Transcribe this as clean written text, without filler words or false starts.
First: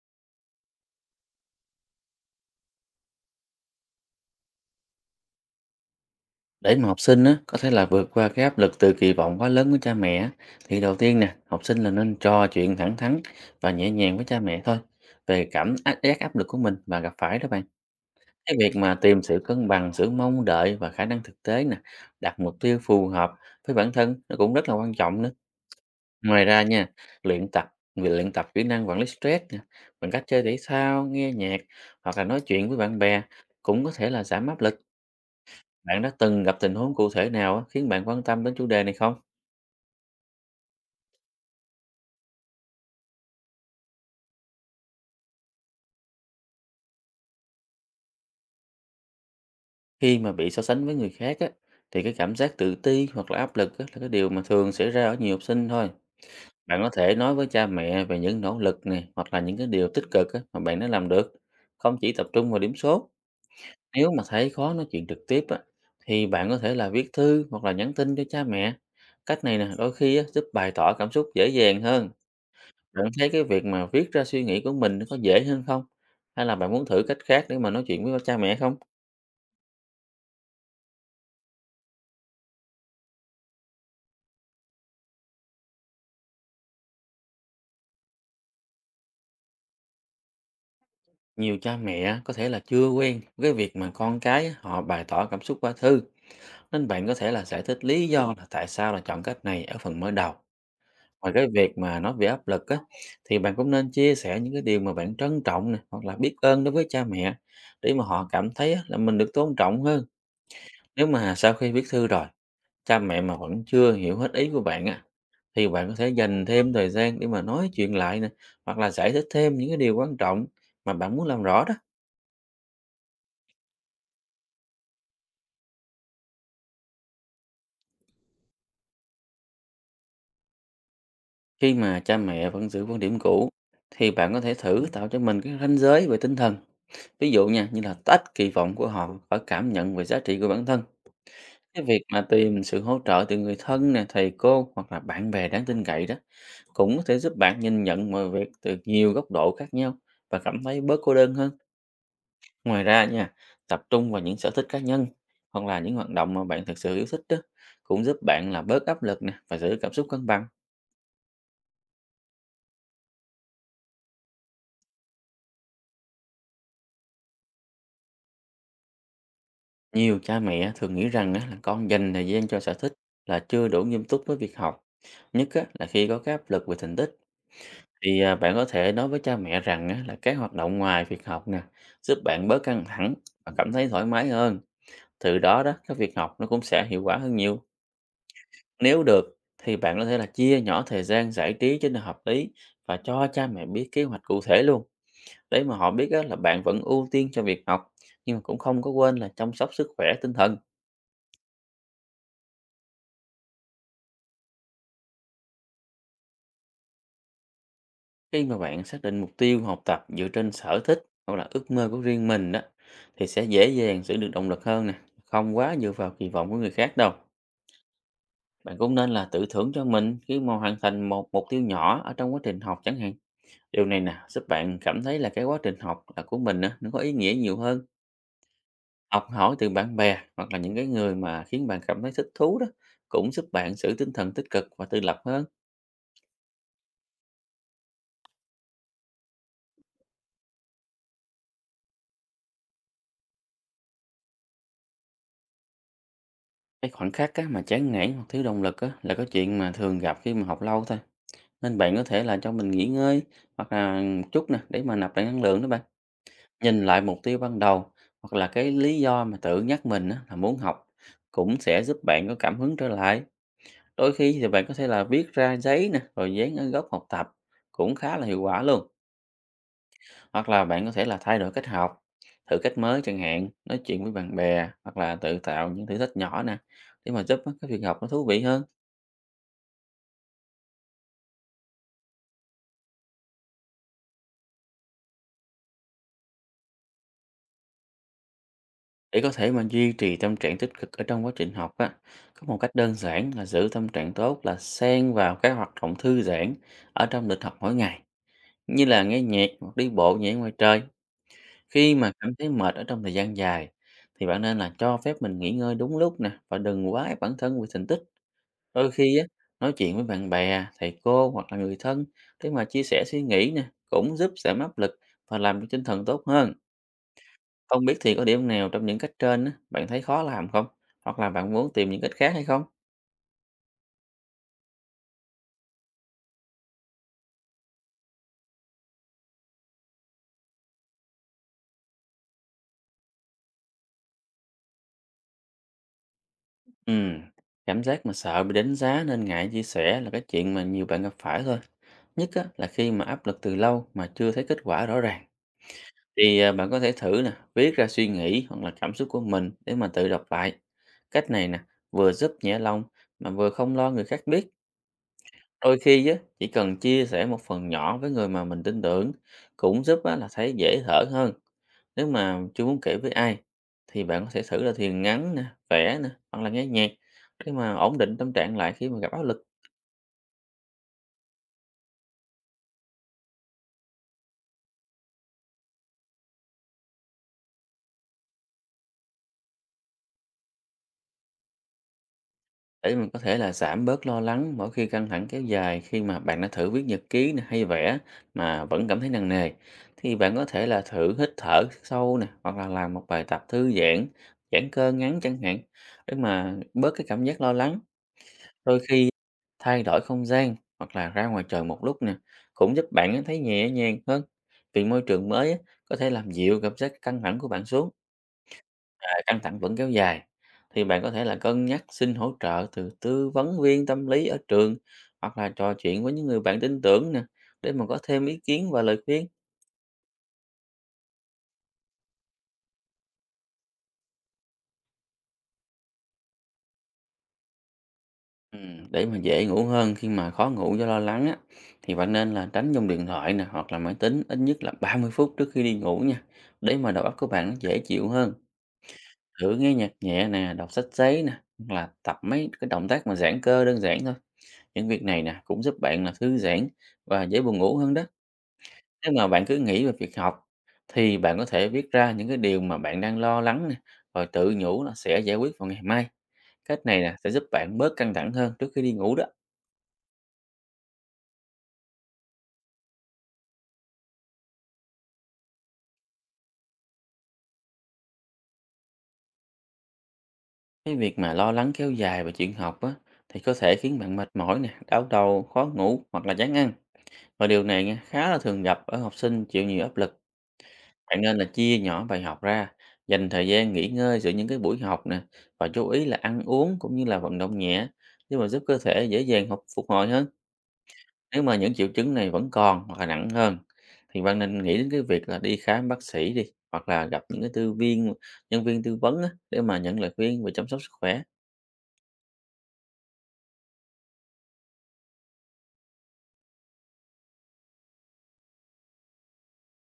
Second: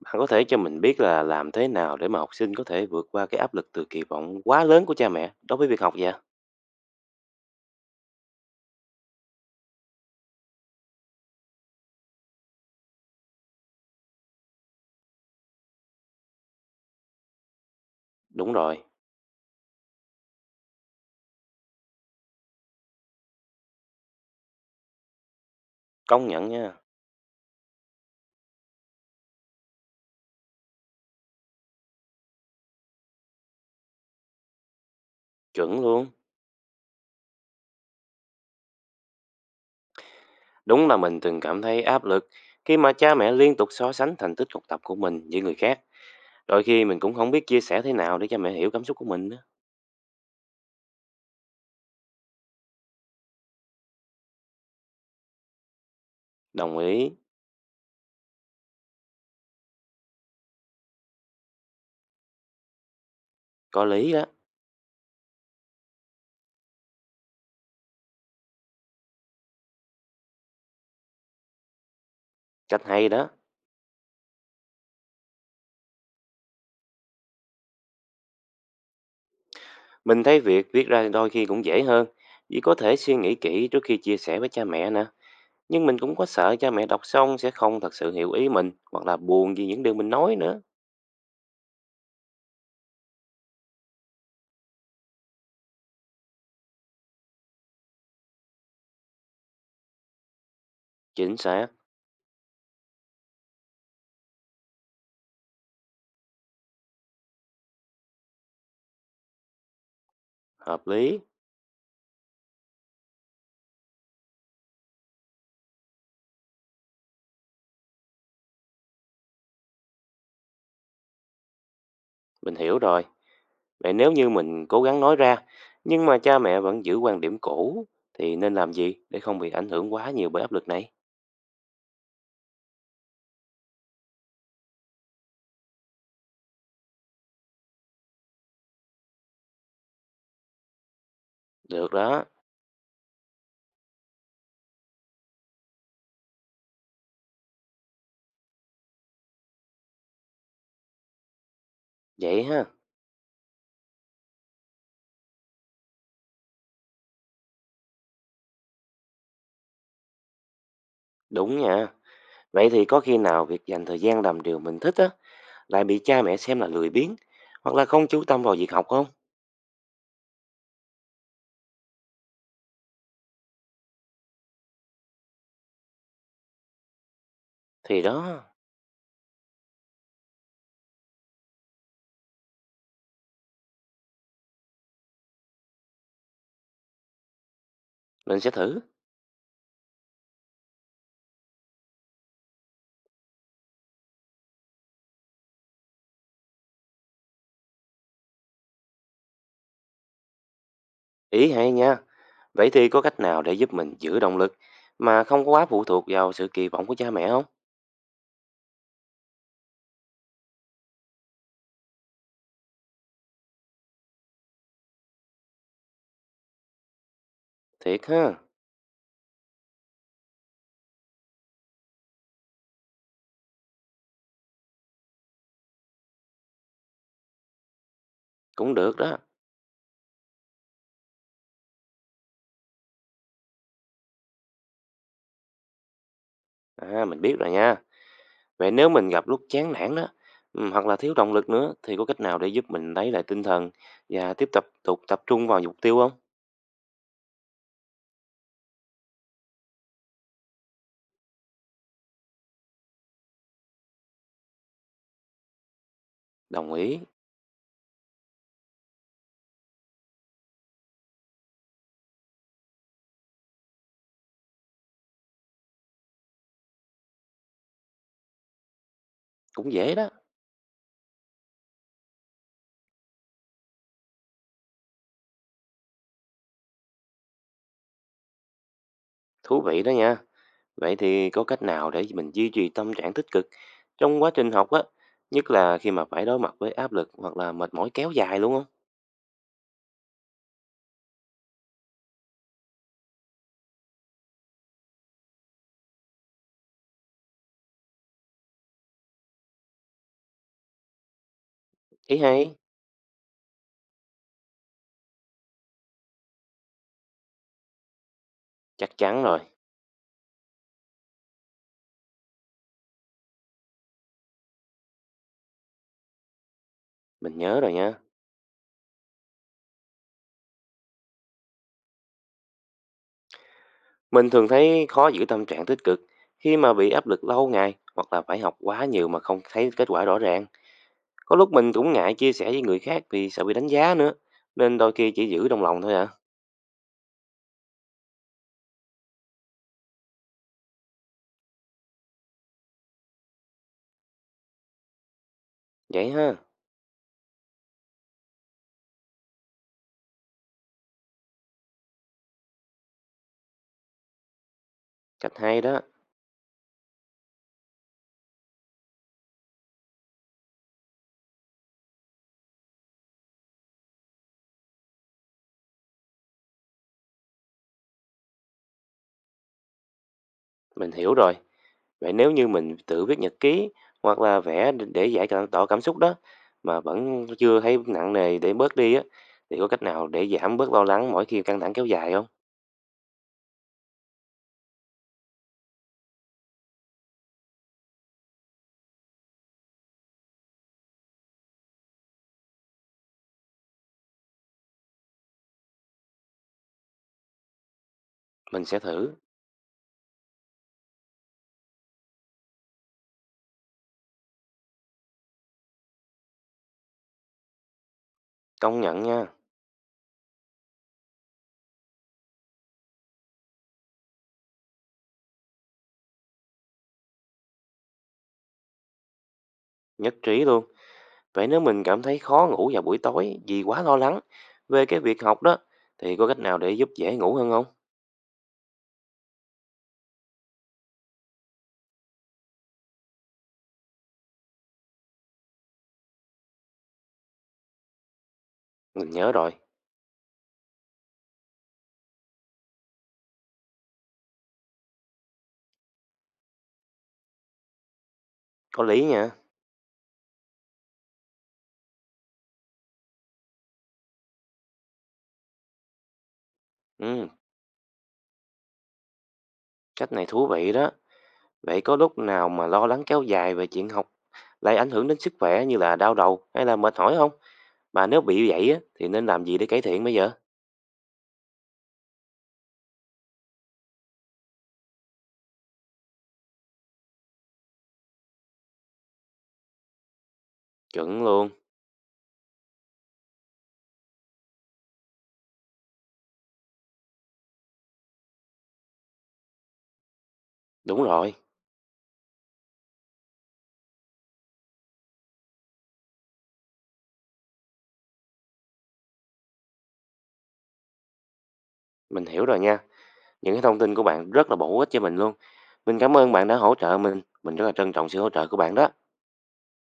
Bạn có thể cho mình biết là làm thế nào để mà học sinh có thể vượt qua cái áp lực từ kỳ vọng quá lớn của cha mẹ đối với việc học vậy? Để mà học sinh á, có thể là vượt qua cái áp lực từ kỳ vọng quá lớn của cha mẹ á, thì đầu tiên nè, học sinh là nên trò chuyện thẳng thắn và nhẹ nhàng với cha mẹ thôi về giác áp lực của mình và gặp phải đó bạn. Đúng Cái việc rồi, mà tìm sự cân bằng giữa mong đợi và khả năng thực tế nè, đặt mục tiêu phù hợp với bản thân nó cũng rất là quan trọng nữa. công Ngoài nhận ra nha, nha, luyện tập kỹ năng quản lý stress nè, bằng cách chơi thể thao, nghe nhạc hoặc là nói chuyện với bạn bè cũng có thể là giảm áp lực. chuẩn Bạn luôn. đã từng gặp tình huống cụ thể nào á, khiến bạn quan tâm đến chủ đề này không? Đúng là mình từng cảm thấy áp lực khi mà cha mẹ liên tục so sánh thành tích học tập của mình với người khác. Đôi khi mình cũng không biết chia sẻ thế nào để cha mẹ hiểu cảm xúc của mình. Đó. Khi mà bị so sánh với người khác á, thì cái cảm giác tự ti hoặc là áp lực á, là cái điều mà thường xảy ra ở nhiều học sinh thôi. Đồng Bạn có ý, thể nói với cha mẹ về những nỗ lực này hoặc là những cái điều tích cực á, mà bạn đã làm được, không chỉ tập trung vào điểm số. có Nếu lý mà đó, thấy khó nói chuyện trực tiếp á, thì bạn có thể là viết thư hoặc là nhắn tin cho cha mẹ. Cách này nè, đôi khi á, giúp bày tỏ cảm xúc dễ dàng hơn. cách Bạn hay đó. thấy cái việc mà viết ra suy nghĩ của mình nó có dễ hơn không? Hay là bạn muốn thử cách khác để mà nói chuyện với cha mẹ không? Mình thấy việc viết ra đôi khi cũng dễ hơn, chỉ có thể suy nghĩ kỹ trước khi chia sẻ với cha mẹ nè. Nhưng mình cũng có sợ cha mẹ đọc xong sẽ không thật sự hiểu ý mình hoặc là buồn vì những điều mình nói nữa. Nhiều cha mẹ có thể là chưa quen với việc mà con cái á, họ bày tỏ cảm xúc qua thư, nên bạn có thể là giải thích lý do là tại sao là chọn cách này ở phần mới đầu. Ngoài Chính cái xác, việc mà nói về áp lực á, thì bạn cũng nên chia sẻ những cái điều mà bạn trân trọng nè hoặc là biết ơn đối với cha mẹ, để mà họ cảm thấy á, là mình được tôn trọng hơn. hợp Nếu lý, mà sau khi viết thư rồi cha mẹ mà vẫn chưa hiểu hết ý của bạn á, thì bạn có thể dành thêm thời gian để mà nói chuyện lại nè, hoặc là giải thích thêm những cái điều quan trọng mà bạn muốn làm rõ đó. mình hiểu rồi. Vậy nếu như mình cố gắng nói ra, nhưng mà cha mẹ vẫn giữ quan điểm cũ, thì nên làm gì để không bị ảnh hưởng quá nhiều bởi áp lực này? Khi mà cha mẹ vẫn giữ quan điểm cũ, thì bạn có thể thử tạo cho mình cái ranh giới về tinh thần. Ví dụ nha, như là tách kỳ vọng của họ khỏi cảm nhận về giá trị của bản thân. Cái Được việc đó, mà tìm sự hỗ trợ từ người thân nè, thầy cô hoặc là bạn bè đáng tin cậy đó cũng có thể giúp bạn nhìn nhận mọi việc từ nhiều góc độ khác nhau và cảm thấy bớt cô đơn hơn. vậy ha, Ngoài ra nha, tập trung vào những sở thích cá nhân hoặc là những hoạt động mà bạn thực sự yêu thích đó cũng giúp bạn là bớt áp lực nè và giữ cảm xúc cân bằng. đúng nha. Vậy thì có khi nào việc dành thời gian làm điều mình thích á, lại bị cha mẹ xem là lười biếng, hoặc là không chú tâm vào việc học không? Nhiều cha mẹ thường nghĩ rằng á, là con dành thời gian cho sở thích là chưa đủ nghiêm túc với việc học. Nhất á, là khi có cái áp lực về thành tích, Thì thì đó, bạn có thể nói với cha mẹ rằng á, là các hoạt động ngoài việc học nè giúp bạn bớt căng thẳng và cảm thấy thoải mái hơn. Từ đó đó, cái việc học nó cũng sẽ hiệu quả hơn nhiều. mình sẽ thử. Nếu được thì bạn có thể là chia nhỏ thời gian giải trí cho nó hợp lý và cho cha mẹ biết kế hoạch cụ thể luôn, để mà họ biết á, là bạn vẫn ưu tiên cho việc học nhưng mà cũng không có quên là chăm sóc sức khỏe tinh thần. Ý hay nha. Vậy thì có cách nào để giúp mình giữ động lực mà không có quá phụ thuộc vào sự kỳ vọng của cha mẹ không? Khi mà bạn xác định mục tiêu học tập dựa trên sở thích hoặc là ước mơ của riêng mình đó, thì sẽ dễ dàng giữ được động lực hơn nè, không quá dựa vào kỳ vọng của người khác đâu. Thiệt ha, Bạn cũng nên là tự thưởng cho mình khi mà hoàn thành một mục tiêu nhỏ ở trong quá trình học chẳng hạn, điều này nè giúp bạn cảm thấy là cái quá trình học là của mình á, nó có ý nghĩa nhiều hơn. cũng được đó. Học hỏi từ bạn bè hoặc là những cái người mà khiến bạn cảm thấy thích thú đó cũng giúp bạn giữ tinh thần tích cực và tự lập hơn. À, mình biết rồi nha. Vậy nếu mình gặp lúc chán nản đó, ừ, hoặc là thiếu động lực nữa, thì có cách nào để giúp mình lấy lại tinh thần và tiếp tục tục tập trung vào mục tiêu không? Cái khoảnh khắc á, mà chán nản hoặc thiếu động lực á, là cái chuyện mà thường gặp khi mà học lâu thôi. Nên bạn có thể là cho mình nghỉ ngơi hoặc là một chút nè để mà nạp lại năng lượng đó bạn. Đồng Nhìn ý, lại mục tiêu ban đầu hoặc là cái lý do mà tự nhắc mình á, là muốn học cũng sẽ giúp bạn có cảm hứng trở lại. Đôi khi thì bạn có thể là viết ra giấy nè rồi dán ở góc học tập, cũng khá là hiệu quả luôn. cũng dễ đó. Hoặc là bạn có thể là thay đổi cách học, thử cách mới chẳng hạn, nói chuyện với bạn bè hoặc là tự tạo những thử thách nhỏ nè, để mà giúp á, cái việc học nó thú vị hơn. Thú vị đó nha. Vậy thì có cách nào để mình duy trì tâm trạng tích cực trong quá trình học á, nhất là khi mà phải đối mặt với áp lực hoặc là mệt mỏi kéo dài luôn không? Để có thể mà duy trì tâm trạng tích cực ở trong quá trình học á, có một cách đơn giản là giữ tâm trạng tốt là xen vào các hoạt động thư giãn ở trong lịch học mỗi ngày, như là nghe nhạc hoặc đi bộ nhẹ ngoài trời. Khi mà Ý cảm thấy hay, mệt ở trong thời gian dài thì bạn nên là cho phép mình nghỉ ngơi đúng lúc nè và đừng quá ép bản thân vì thành tích. Đôi chắc khi chắn á, rồi, nói chuyện với bạn bè, thầy cô hoặc là người thân để mà chia sẻ suy nghĩ nè, cũng giúp giảm áp lực và làm cho tinh thần tốt hơn. mình nhớ rồi Không nha. biết thì có điểm nào trong những cách trên á, bạn thấy khó làm không? Hoặc là bạn muốn tìm những cách khác hay không? Mình thường thấy khó giữ tâm trạng tích cực khi mà bị áp lực lâu ngày hoặc là phải học quá nhiều mà không thấy kết quả rõ ràng. Có lúc mình cũng ngại chia sẻ với người khác vì sợ bị đánh giá nữa, nên đôi khi chỉ giữ trong lòng thôi à. Ừm, Cảm giác mà sợ bị đánh giá nên ngại chia sẻ là cái chuyện mà nhiều bạn gặp phải thôi. Nhất á, là khi mà áp lực từ lâu mà chưa thấy kết quả rõ ràng. Vậy ha, Bạn có thể thử nè, viết ra suy nghĩ hoặc là cảm xúc của mình để mà tự đọc lại. Cách này nè, vừa giúp nhẹ lòng mà vừa không lo người khác biết. cách hay Đôi đó, khi á, chỉ cần chia sẻ một phần nhỏ với người mà mình tin tưởng cũng giúp á, là thấy dễ thở hơn. Nếu mà chưa muốn kể với ai thì bạn có thể thử là thiền ngắn nè, vẽ nè hoặc là nghe nhạc để mà ổn định tâm trạng lại khi mà gặp áp lực. mình hiểu rồi. Vậy nếu như mình tự viết nhật ký hoặc là vẽ để tỏ cảm xúc đó mà vẫn chưa thấy nặng nề để bớt đi á, thì có cách nào để giảm bớt lo lắng mỗi khi căng thẳng kéo dài không? Để mình có thể là giảm bớt lo lắng mỗi khi căng thẳng kéo dài, khi mà bạn đã thử viết nhật ký nè, hay vẽ mà vẫn cảm thấy nặng nề, thì bạn có thể là thử hít thở sâu nè hoặc là làm một bài tập thư giãn giãn cơ ngắn chẳng hạn, để mà bớt cái cảm giác lo lắng. Mình sẽ Đôi khi thử, thay đổi không gian hoặc là ra ngoài trời một lúc nè cũng giúp bạn á thấy nhẹ nhàng hơn, vì môi trường mới á, có thể làm dịu cảm giác căng thẳng của bạn xuống. công nhận À, nha, căng thẳng vẫn kéo dài, thì bạn có thể là cân nhắc xin hỗ trợ từ tư vấn viên tâm lý ở trường hoặc là trò chuyện với những người bạn tin tưởng nè, để mà có thêm ý kiến và lời khuyên. nhất trí luôn. Vậy nếu mình cảm thấy khó ngủ vào buổi tối vì quá lo lắng về cái việc học đó, thì có cách nào để giúp dễ ngủ hơn không? Để mà dễ ngủ hơn khi mà khó ngủ do lo lắng á, thì bạn nên là tránh dùng điện thoại nè hoặc là máy tính ít nhất là 30 phút trước khi đi ngủ nha, để mà đầu óc của bạn nó dễ chịu hơn. Mình nhớ rồi, Thử nghe nhạc nhẹ nè, đọc sách giấy nè, hoặc là tập mấy cái động tác mà giãn cơ đơn giản thôi. Những việc này nè cũng giúp bạn là thư giãn và dễ buồn ngủ hơn đó. có lý Nếu mà nha. bạn cứ nghĩ về việc học thì bạn có thể viết ra những cái điều mà bạn đang lo lắng nè, rồi tự nhủ là sẽ giải quyết vào ngày mai. Cách này nè Ừ, sẽ giúp bạn bớt căng thẳng hơn trước khi đi ngủ đó. cách này thú vị đó. Vậy có lúc nào mà lo lắng kéo dài về chuyện học lại ảnh hưởng đến sức khỏe như là đau đầu hay là mệt mỏi không? Mà nếu bị vậy á, thì nên làm gì để cải thiện bây giờ? Cái việc mà lo lắng kéo dài về chuyện học á, thì có thể khiến bạn mệt mỏi nè, đau đầu, khó ngủ hoặc là chán ăn. Và điều này nha, khá là thường gặp ở học sinh chịu nhiều áp lực. Bạn Chuẩn nên là luôn. chia nhỏ bài học ra, dành thời gian nghỉ ngơi giữa những cái buổi học nè, và chú ý là ăn uống cũng như là vận động nhẹ để mà giúp cơ thể dễ dàng phục hồi hơn. Đúng rồi, Nếu mà những triệu chứng này vẫn còn hoặc là nặng hơn thì bạn nên nghĩ đến cái việc là đi khám bác sĩ đi, hoặc là gặp những cái tư viên nhân viên tư vấn á, để mà nhận lời khuyên về chăm sóc sức khỏe. mình hiểu rồi nha. Những cái thông tin của bạn rất là bổ ích cho mình luôn. Mình cảm ơn bạn đã hỗ trợ mình. Mình rất là trân trọng sự hỗ trợ của bạn đó.